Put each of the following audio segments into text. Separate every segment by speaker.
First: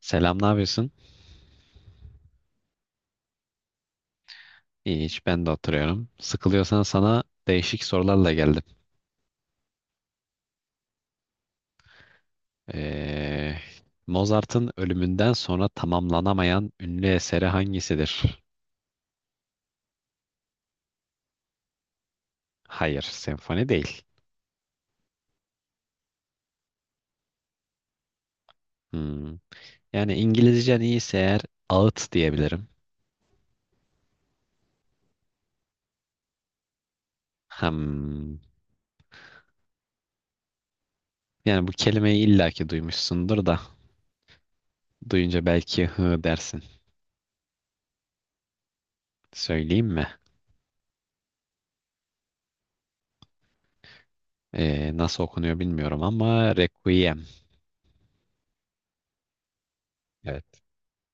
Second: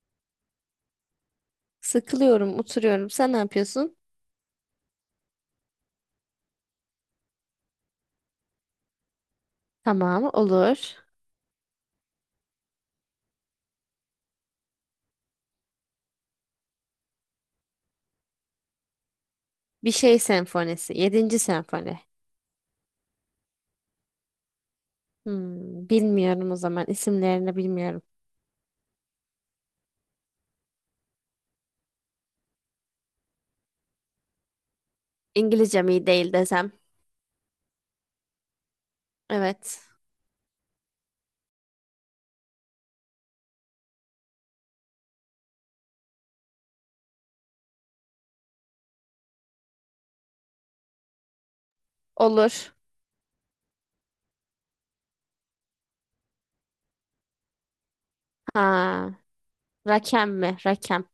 Speaker 1: Selam, ne yapıyorsun?
Speaker 2: Sıkılıyorum, oturuyorum. Sen ne yapıyorsun?
Speaker 1: İyi, hiç ben de oturuyorum. Sıkılıyorsan sana değişik sorularla geldim.
Speaker 2: Tamam, olur.
Speaker 1: Ee, Mozart'ın ölümünden sonra tamamlanamayan ünlü eseri hangisidir?
Speaker 2: Bir şey senfonisi. Yedinci senfoni.
Speaker 1: Hayır, senfoni değil.
Speaker 2: Bilmiyorum o zaman. İsimlerini bilmiyorum.
Speaker 1: Hmm. Yani İngilizcen iyiyse eğer ağıt diyebilirim.
Speaker 2: İngilizcem iyi değil desem.
Speaker 1: Hmm.
Speaker 2: Evet.
Speaker 1: Yani bu kelimeyi illaki duymuşsundur da duyunca belki hı dersin. Söyleyeyim mi?
Speaker 2: Olur.
Speaker 1: Nasıl okunuyor bilmiyorum ama Requiem.
Speaker 2: Ha, Rakem mi?
Speaker 1: Evet.
Speaker 2: Rakem.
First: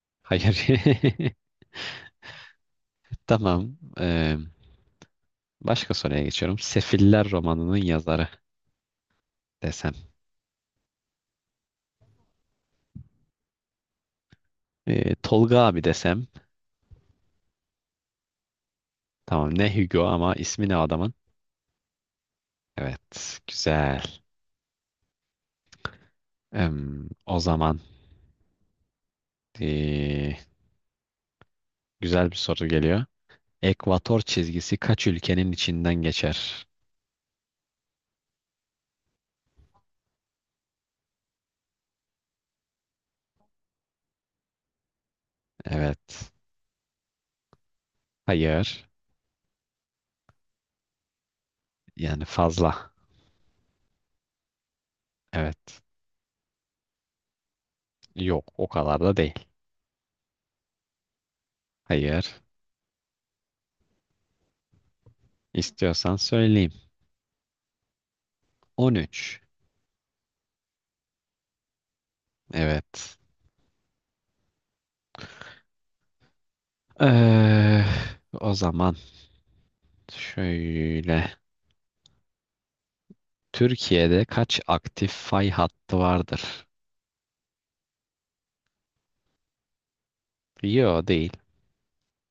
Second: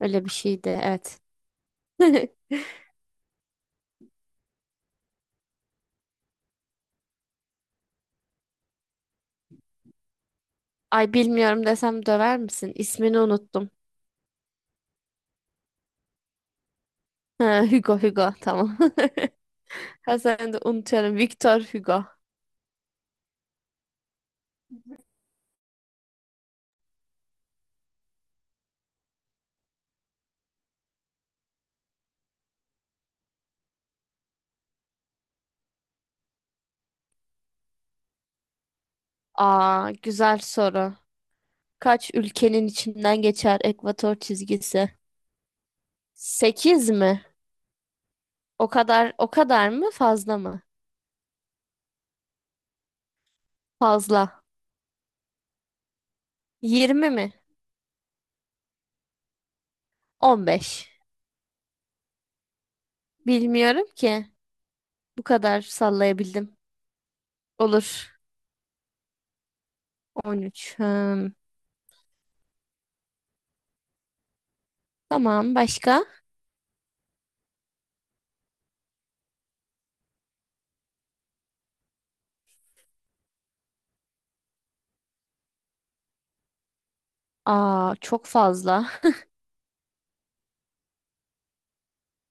Speaker 2: Öyle bir
Speaker 1: Hayır.
Speaker 2: şeydi. Evet.
Speaker 1: Tamam. Başka soruya geçiyorum. Sefiller romanının yazarı desem.
Speaker 2: Ay bilmiyorum desem döver misin? İsmini unuttum.
Speaker 1: Tolga abi desem.
Speaker 2: Ha, Hugo, Hugo. Tamam.
Speaker 1: Tamam ne Hugo,
Speaker 2: Ha,
Speaker 1: ama
Speaker 2: sen de
Speaker 1: ismi ne adamın?
Speaker 2: unutuyorum. Victor Hugo.
Speaker 1: Evet, güzel. O zaman ee, güzel bir soru geliyor. Ekvator çizgisi kaç ülkenin içinden geçer?
Speaker 2: Aa, güzel soru. Kaç ülkenin içinden geçer ekvator çizgisi?
Speaker 1: Evet.
Speaker 2: 8 mi? O
Speaker 1: Hayır.
Speaker 2: kadar o kadar mı fazla mı?
Speaker 1: Yani fazla.
Speaker 2: Fazla.
Speaker 1: Evet.
Speaker 2: 20 mi?
Speaker 1: Yok, o kadar da değil.
Speaker 2: 15.
Speaker 1: Hayır.
Speaker 2: Bilmiyorum ki. Bu kadar
Speaker 1: İstiyorsan
Speaker 2: sallayabildim.
Speaker 1: söyleyeyim.
Speaker 2: Olur.
Speaker 1: 13.
Speaker 2: 13. Hmm.
Speaker 1: Evet.
Speaker 2: Tamam başka?
Speaker 1: Ee, o zaman şöyle. Türkiye'de kaç aktif fay hattı vardır?
Speaker 2: Aa çok fazla.
Speaker 1: Yo, değil.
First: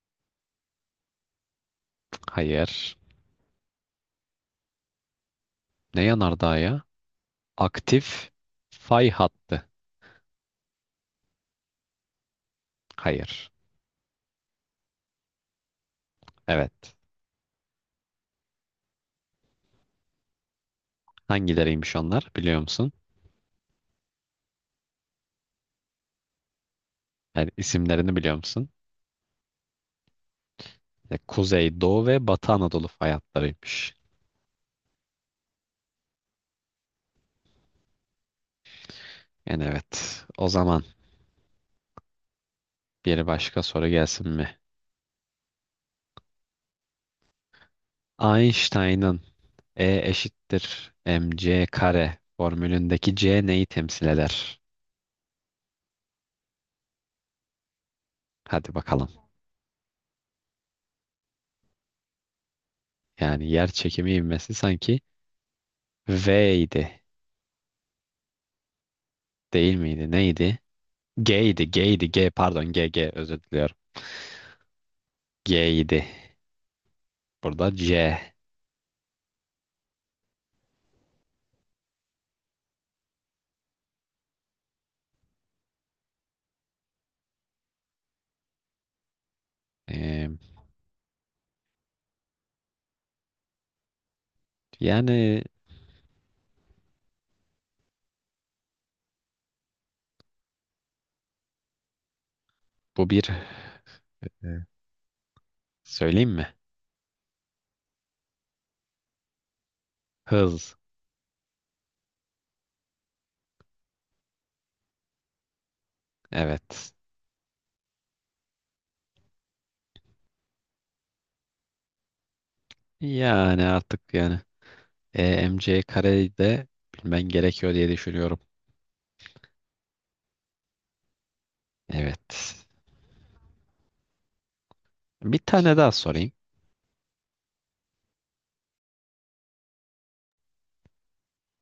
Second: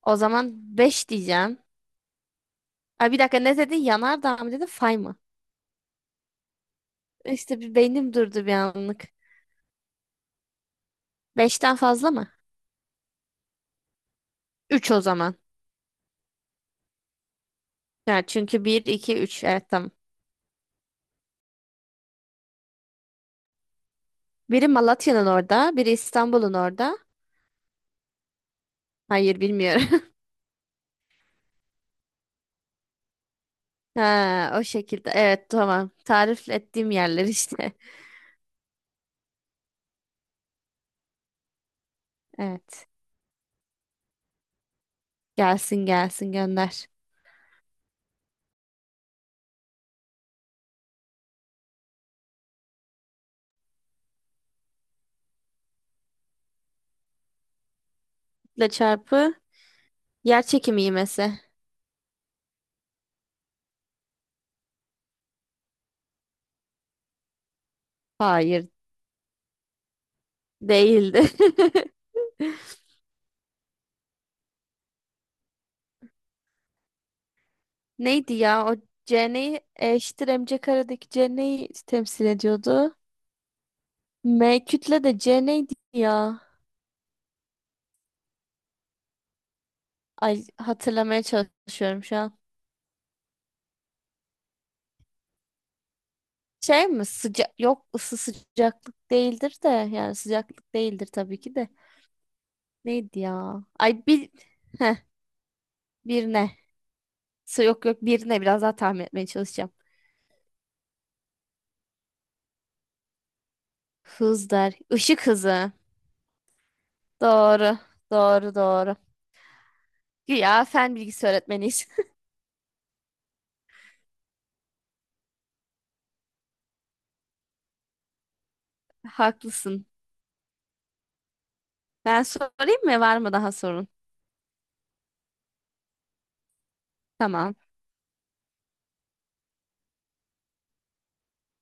Speaker 2: O zaman beş diyeceğim.
Speaker 1: Hayır.
Speaker 2: Ay bir dakika ne dedin? Yanardağ mı dedin? Fay mı?
Speaker 1: Ne yanardağı ya?
Speaker 2: İşte bir beynim
Speaker 1: Aktif
Speaker 2: durdu bir anlık.
Speaker 1: fay hattı.
Speaker 2: Beşten fazla mı?
Speaker 1: Hayır.
Speaker 2: 3 o zaman.
Speaker 1: Evet.
Speaker 2: Yani çünkü bir 2 üç. Evet, tamam.
Speaker 1: Hangileriymiş onlar, biliyor musun?
Speaker 2: Biri Malatya'nın orada, biri İstanbul'un orada.
Speaker 1: Yani isimlerini biliyor musun?
Speaker 2: Hayır, bilmiyorum.
Speaker 1: Kuzey, Doğu ve Batı Anadolu fay hatlarıymış.
Speaker 2: Ha, o şekilde. Evet, tamam. Tarif ettiğim yerler işte.
Speaker 1: Yani evet. O zaman
Speaker 2: Evet.
Speaker 1: bir başka soru gelsin mi?
Speaker 2: Gelsin gelsin gönder.
Speaker 1: Einstein'ın E eşittir mc kare formülündeki C neyi temsil eder?
Speaker 2: Kütle
Speaker 1: Hadi bakalım.
Speaker 2: çarpı yer çekimi ivmesi.
Speaker 1: Yani yer çekimi ivmesi sanki V'ydi.
Speaker 2: Hayır,
Speaker 1: Değil miydi? Neydi?
Speaker 2: değildi.
Speaker 1: G'ydi. G'ydi. G, pardon. G özür diliyorum. G'ydi. Burada C.
Speaker 2: Neydi ya? O C neyi eşittir MC karedeki C neyi temsil ediyordu? M kütle, de C neydi ya?
Speaker 1: Ee,
Speaker 2: Ay, hatırlamaya çalışıyorum şu an.
Speaker 1: yani
Speaker 2: Şey mi? Sıcak, yok, ısı, sıcaklık değildir de, yani sıcaklık değildir tabii ki de.
Speaker 1: bu
Speaker 2: Neydi
Speaker 1: bir.
Speaker 2: ya? Ay bir.
Speaker 1: Evet.
Speaker 2: Heh, bir
Speaker 1: Söyleyeyim
Speaker 2: ne?
Speaker 1: mi?
Speaker 2: Yok, yok, birine biraz daha tahmin etmeye çalışacağım.
Speaker 1: Hız.
Speaker 2: Hız der. Işık hızı.
Speaker 1: Evet.
Speaker 2: Doğru. Doğru doğru. Güya fen bilgisi öğretmeniyiz.
Speaker 1: Yani artık, yani EMC kareyi de bilmen gerekiyor diye düşünüyorum.
Speaker 2: Haklısın. Ben
Speaker 1: Evet.
Speaker 2: sorayım mı? Var mı daha sorun?
Speaker 1: Bir tane daha sorayım.
Speaker 2: Tamam.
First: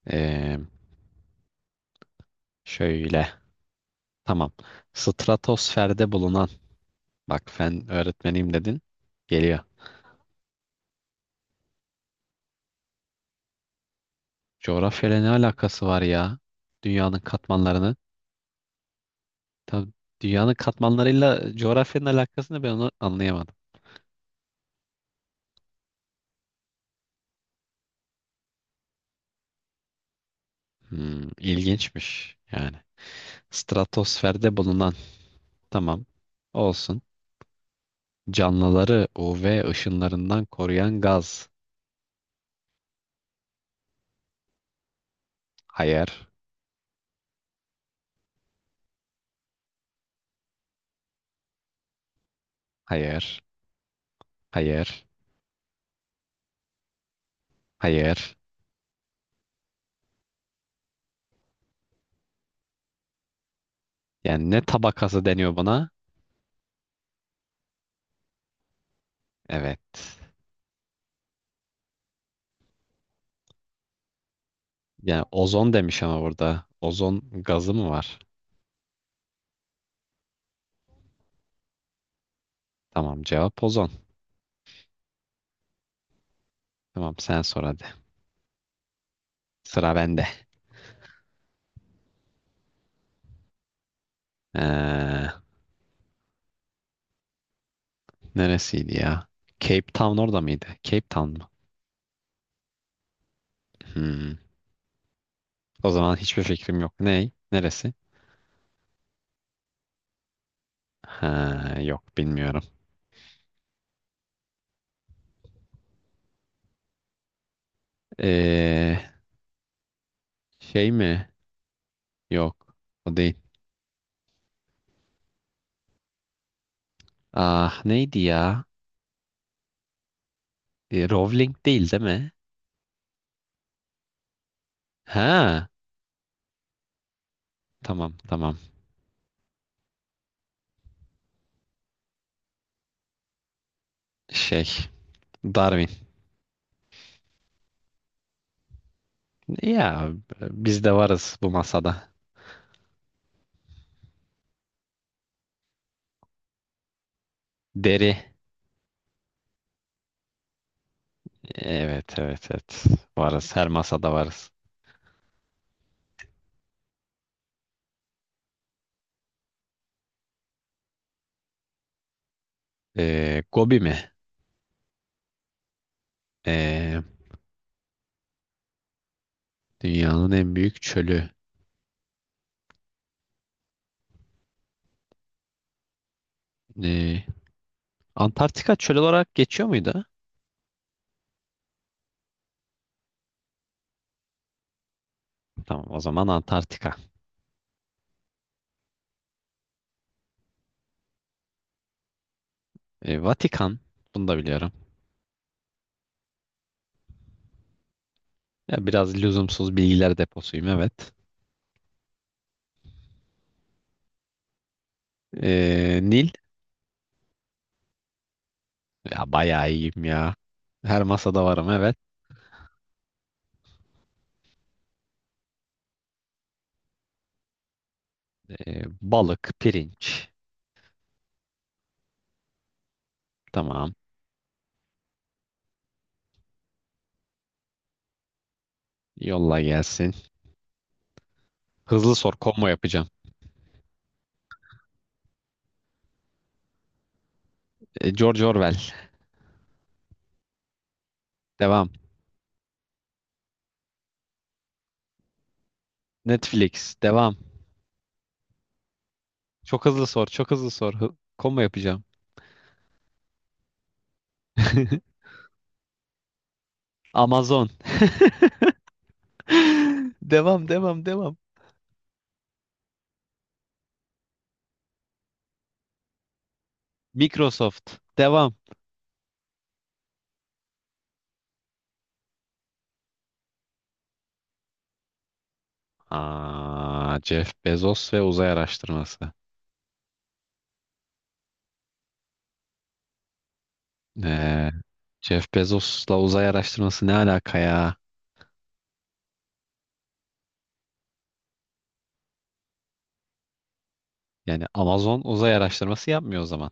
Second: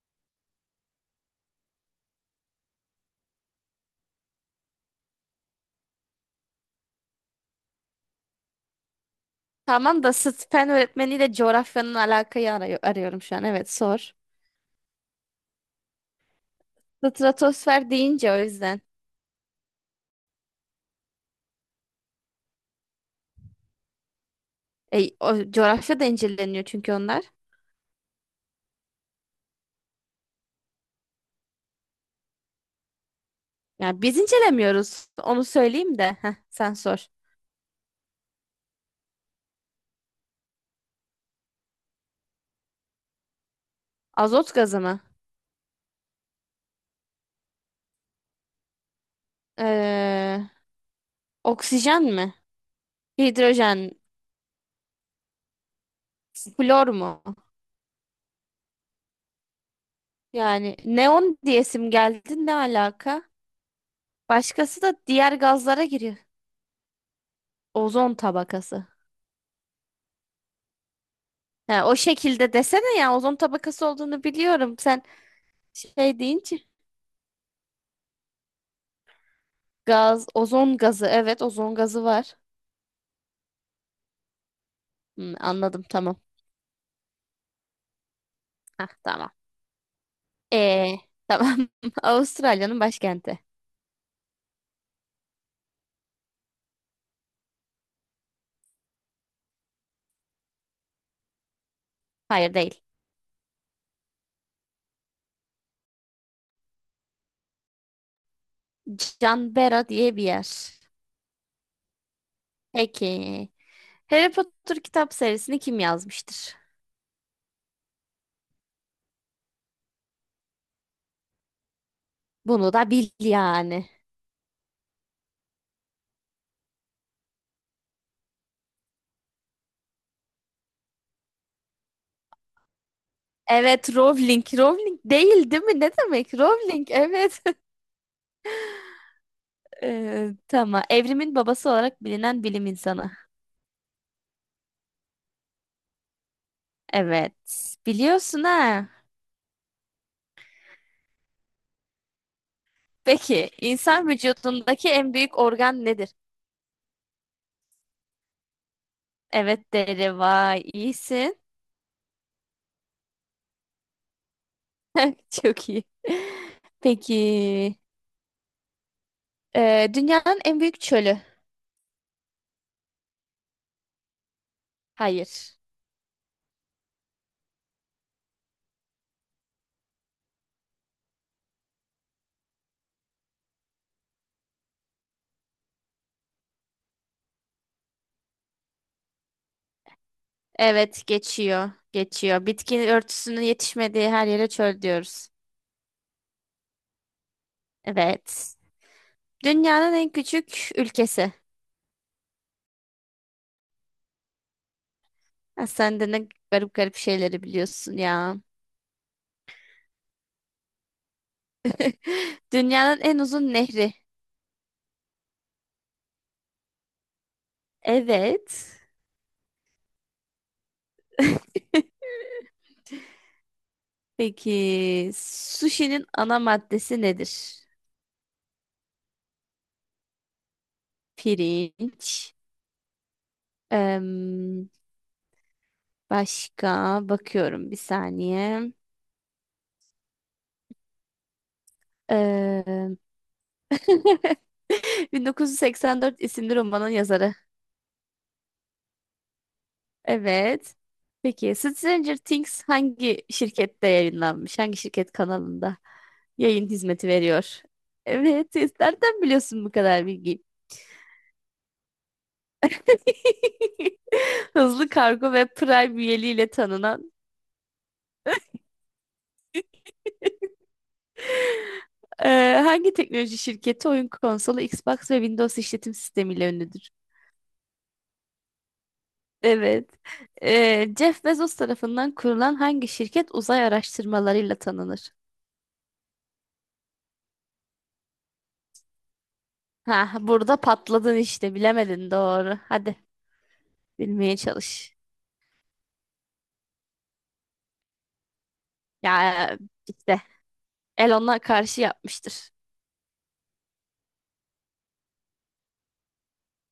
Speaker 1: Ee, şöyle. Tamam. Stratosferde bulunan. Bak, fen öğretmeniyim dedin. Geliyor.
Speaker 2: Tamam da sıt fen öğretmeniyle coğrafyanın alakayı arıyorum şu an. Evet, sor.
Speaker 1: Coğrafyayla ne alakası var ya? Dünyanın
Speaker 2: Stratosfer
Speaker 1: katmanlarını.
Speaker 2: deyince o yüzden.
Speaker 1: Tabii, dünyanın katmanlarıyla coğrafyanın alakasını ben onu anlayamadım.
Speaker 2: E, o, coğrafya da inceleniyor çünkü onlar.
Speaker 1: Hmm, ilginçmiş yani.
Speaker 2: Yani biz
Speaker 1: Stratosferde bulunan,
Speaker 2: incelemiyoruz. Onu söyleyeyim
Speaker 1: tamam
Speaker 2: de. Heh, sen
Speaker 1: olsun.
Speaker 2: sor.
Speaker 1: Canlıları UV ışınlarından koruyan gaz.
Speaker 2: Azot gazı mı?
Speaker 1: Hayır,
Speaker 2: Ee, oksijen mi?
Speaker 1: hayır,
Speaker 2: Hidrojen.
Speaker 1: hayır,
Speaker 2: Flor mu?
Speaker 1: hayır.
Speaker 2: Yani neon diyesim geldi, ne alaka?
Speaker 1: Yani ne
Speaker 2: Başkası da
Speaker 1: tabakası
Speaker 2: diğer
Speaker 1: deniyor
Speaker 2: gazlara
Speaker 1: buna?
Speaker 2: giriyor. Ozon tabakası.
Speaker 1: Evet.
Speaker 2: Ha, o şekilde desene ya, ozon tabakası olduğunu biliyorum. Sen
Speaker 1: Yani ozon demiş
Speaker 2: şey
Speaker 1: ama
Speaker 2: deyince
Speaker 1: burada. Ozon gazı mı var?
Speaker 2: gaz, ozon gazı. Evet, ozon gazı var.
Speaker 1: Tamam, cevap ozon.
Speaker 2: Anladım, tamam.
Speaker 1: Tamam, sen sor hadi.
Speaker 2: Hah, tamam.
Speaker 1: Sıra bende.
Speaker 2: Ee, tamam. Avustralya'nın başkenti.
Speaker 1: Ee, neresiydi ya? Cape Town orada mıydı? Cape Town mı?
Speaker 2: Hayır, değil.
Speaker 1: Hmm. O zaman hiçbir fikrim yok. Ney? Neresi?
Speaker 2: Canberra diye bir yer.
Speaker 1: Ha, yok, bilmiyorum.
Speaker 2: Peki. Harry Potter kitap serisini kim yazmıştır?
Speaker 1: Ee, şey mi?
Speaker 2: Bunu
Speaker 1: Yok.
Speaker 2: da bil
Speaker 1: O değil.
Speaker 2: yani.
Speaker 1: Ah, neydi ya? Rowling, değil değil mi?
Speaker 2: Evet, Rowling. Rowling değil, değil
Speaker 1: Ha,
Speaker 2: mi? Ne demek? Rowling, evet.
Speaker 1: tamam, tamam.
Speaker 2: Tamam. Evrimin babası olarak bilinen bilim insanı.
Speaker 1: Şey, Darwin.
Speaker 2: Evet. Biliyorsun ha.
Speaker 1: Ya, biz de varız bu masada.
Speaker 2: Peki, insan vücudundaki en büyük organ nedir?
Speaker 1: Deri.
Speaker 2: Evet, deri. Vay, iyisin.
Speaker 1: Evet, evet, evet. Varız. Her masada varız.
Speaker 2: Çok iyi. Peki, dünyanın en büyük çölü.
Speaker 1: Gobi mi?
Speaker 2: Hayır.
Speaker 1: Ee, Dünyanın en büyük çölü. Ee, Antarktika çöl olarak geçiyor muydu?
Speaker 2: Evet, geçiyor. Geçiyor. Bitki örtüsünün yetişmediği her yere çöl diyoruz.
Speaker 1: Tamam, o zaman Antarktika.
Speaker 2: Evet. Dünyanın en küçük ülkesi.
Speaker 1: Vatikan. Bunu da biliyorum.
Speaker 2: Ya sen de ne garip garip şeyleri biliyorsun ya.
Speaker 1: Ya, biraz lüzumsuz bilgiler deposuyum, evet.
Speaker 2: Dünyanın en uzun nehri.
Speaker 1: Nil.
Speaker 2: Evet.
Speaker 1: Ya, bayağı iyiyim ya. Her masada varım, evet.
Speaker 2: Peki, sushi'nin ana maddesi nedir?
Speaker 1: Balık, pirinç.
Speaker 2: Pirinç.
Speaker 1: Tamam.
Speaker 2: Em, başka bakıyorum bir saniye.
Speaker 1: Yolla, gelsin. Hızlı sor, combo
Speaker 2: Em,
Speaker 1: yapacağım.
Speaker 2: 1984 isimli romanın yazarı.
Speaker 1: George Orwell.
Speaker 2: Evet. Peki
Speaker 1: Devam.
Speaker 2: Stranger Things hangi şirkette yayınlanmış? Hangi şirket kanalında yayın
Speaker 1: Netflix.
Speaker 2: hizmeti
Speaker 1: Devam.
Speaker 2: veriyor? Evet. Nereden biliyorsun bu
Speaker 1: Çok
Speaker 2: kadar
Speaker 1: hızlı sor.
Speaker 2: bilgiyi?
Speaker 1: Çok hızlı sor. Combo yapacağım.
Speaker 2: Hızlı Kargo ve Prime üyeliğiyle tanınan
Speaker 1: Amazon. Devam, devam, devam.
Speaker 2: hangi teknoloji şirketi oyun konsolu, Xbox ve Windows işletim sistemiyle ünlüdür?
Speaker 1: Microsoft. Devam.
Speaker 2: Evet. Jeff Bezos tarafından kurulan hangi şirket uzay araştırmalarıyla tanınır?
Speaker 1: Jeff Bezos ve uzay araştırması.
Speaker 2: Ha, burada patladın işte, bilemedin, doğru. Hadi. Bilmeye
Speaker 1: Ee,
Speaker 2: çalış.
Speaker 1: Jeff Bezos'la uzay araştırması ne alaka ya?
Speaker 2: Ya, işte Elon'a karşı yapmıştır.
Speaker 1: Yani Amazon uzay araştırması yapmıyor o zaman.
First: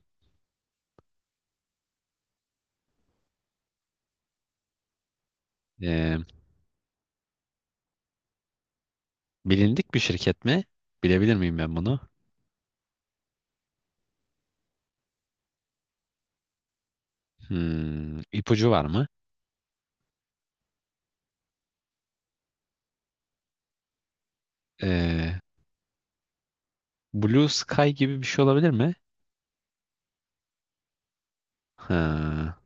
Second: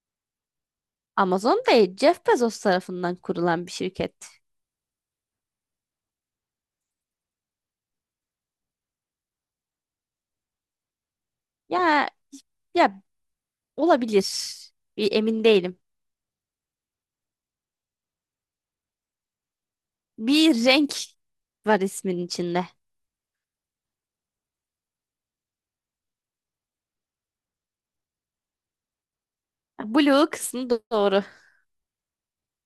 Speaker 2: Amazon değil, Jeff Bezos tarafından kurulan bir şirket.
Speaker 1: Ee, bilindik bir şirket mi? Bilebilir miyim ben bunu?
Speaker 2: Ya, ya, olabilir. Bir, emin değilim.
Speaker 1: Hmm, ipucu var mı?
Speaker 2: Bir renk var ismin içinde.
Speaker 1: Ee, Blue Sky gibi bir şey olabilir mi?
Speaker 2: Blue kısmı doğru.
Speaker 1: Ha,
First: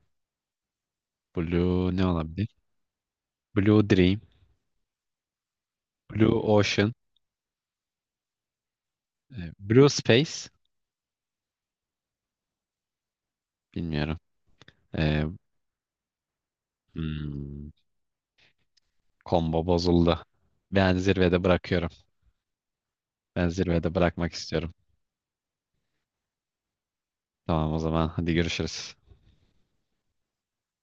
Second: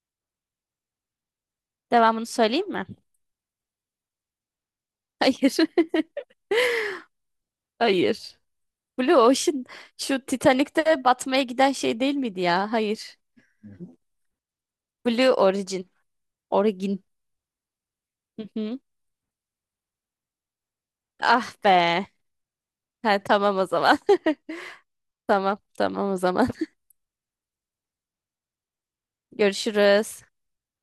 Speaker 1: Blue ne
Speaker 2: Devamını
Speaker 1: olabilir?
Speaker 2: söyleyeyim mi?
Speaker 1: Blue Dream,
Speaker 2: Hayır.
Speaker 1: Blue Ocean,
Speaker 2: Hayır. Blue Ocean
Speaker 1: Blue
Speaker 2: şu
Speaker 1: Space.
Speaker 2: Titanic'te batmaya giden şey değil miydi ya? Hayır.
Speaker 1: Bilmiyorum. Ee,
Speaker 2: Blue Origin. Origin.
Speaker 1: hmm,
Speaker 2: Hı hı.
Speaker 1: Combo bozuldu. Ben zirvede
Speaker 2: Ah
Speaker 1: bırakıyorum.
Speaker 2: be. Ha,
Speaker 1: Ben
Speaker 2: tamam o
Speaker 1: zirvede
Speaker 2: zaman.
Speaker 1: bırakmak istiyorum.
Speaker 2: Tamam, tamam o zaman.
Speaker 1: Tamam, o zaman hadi görüşürüz.
Speaker 2: Görüşürüz.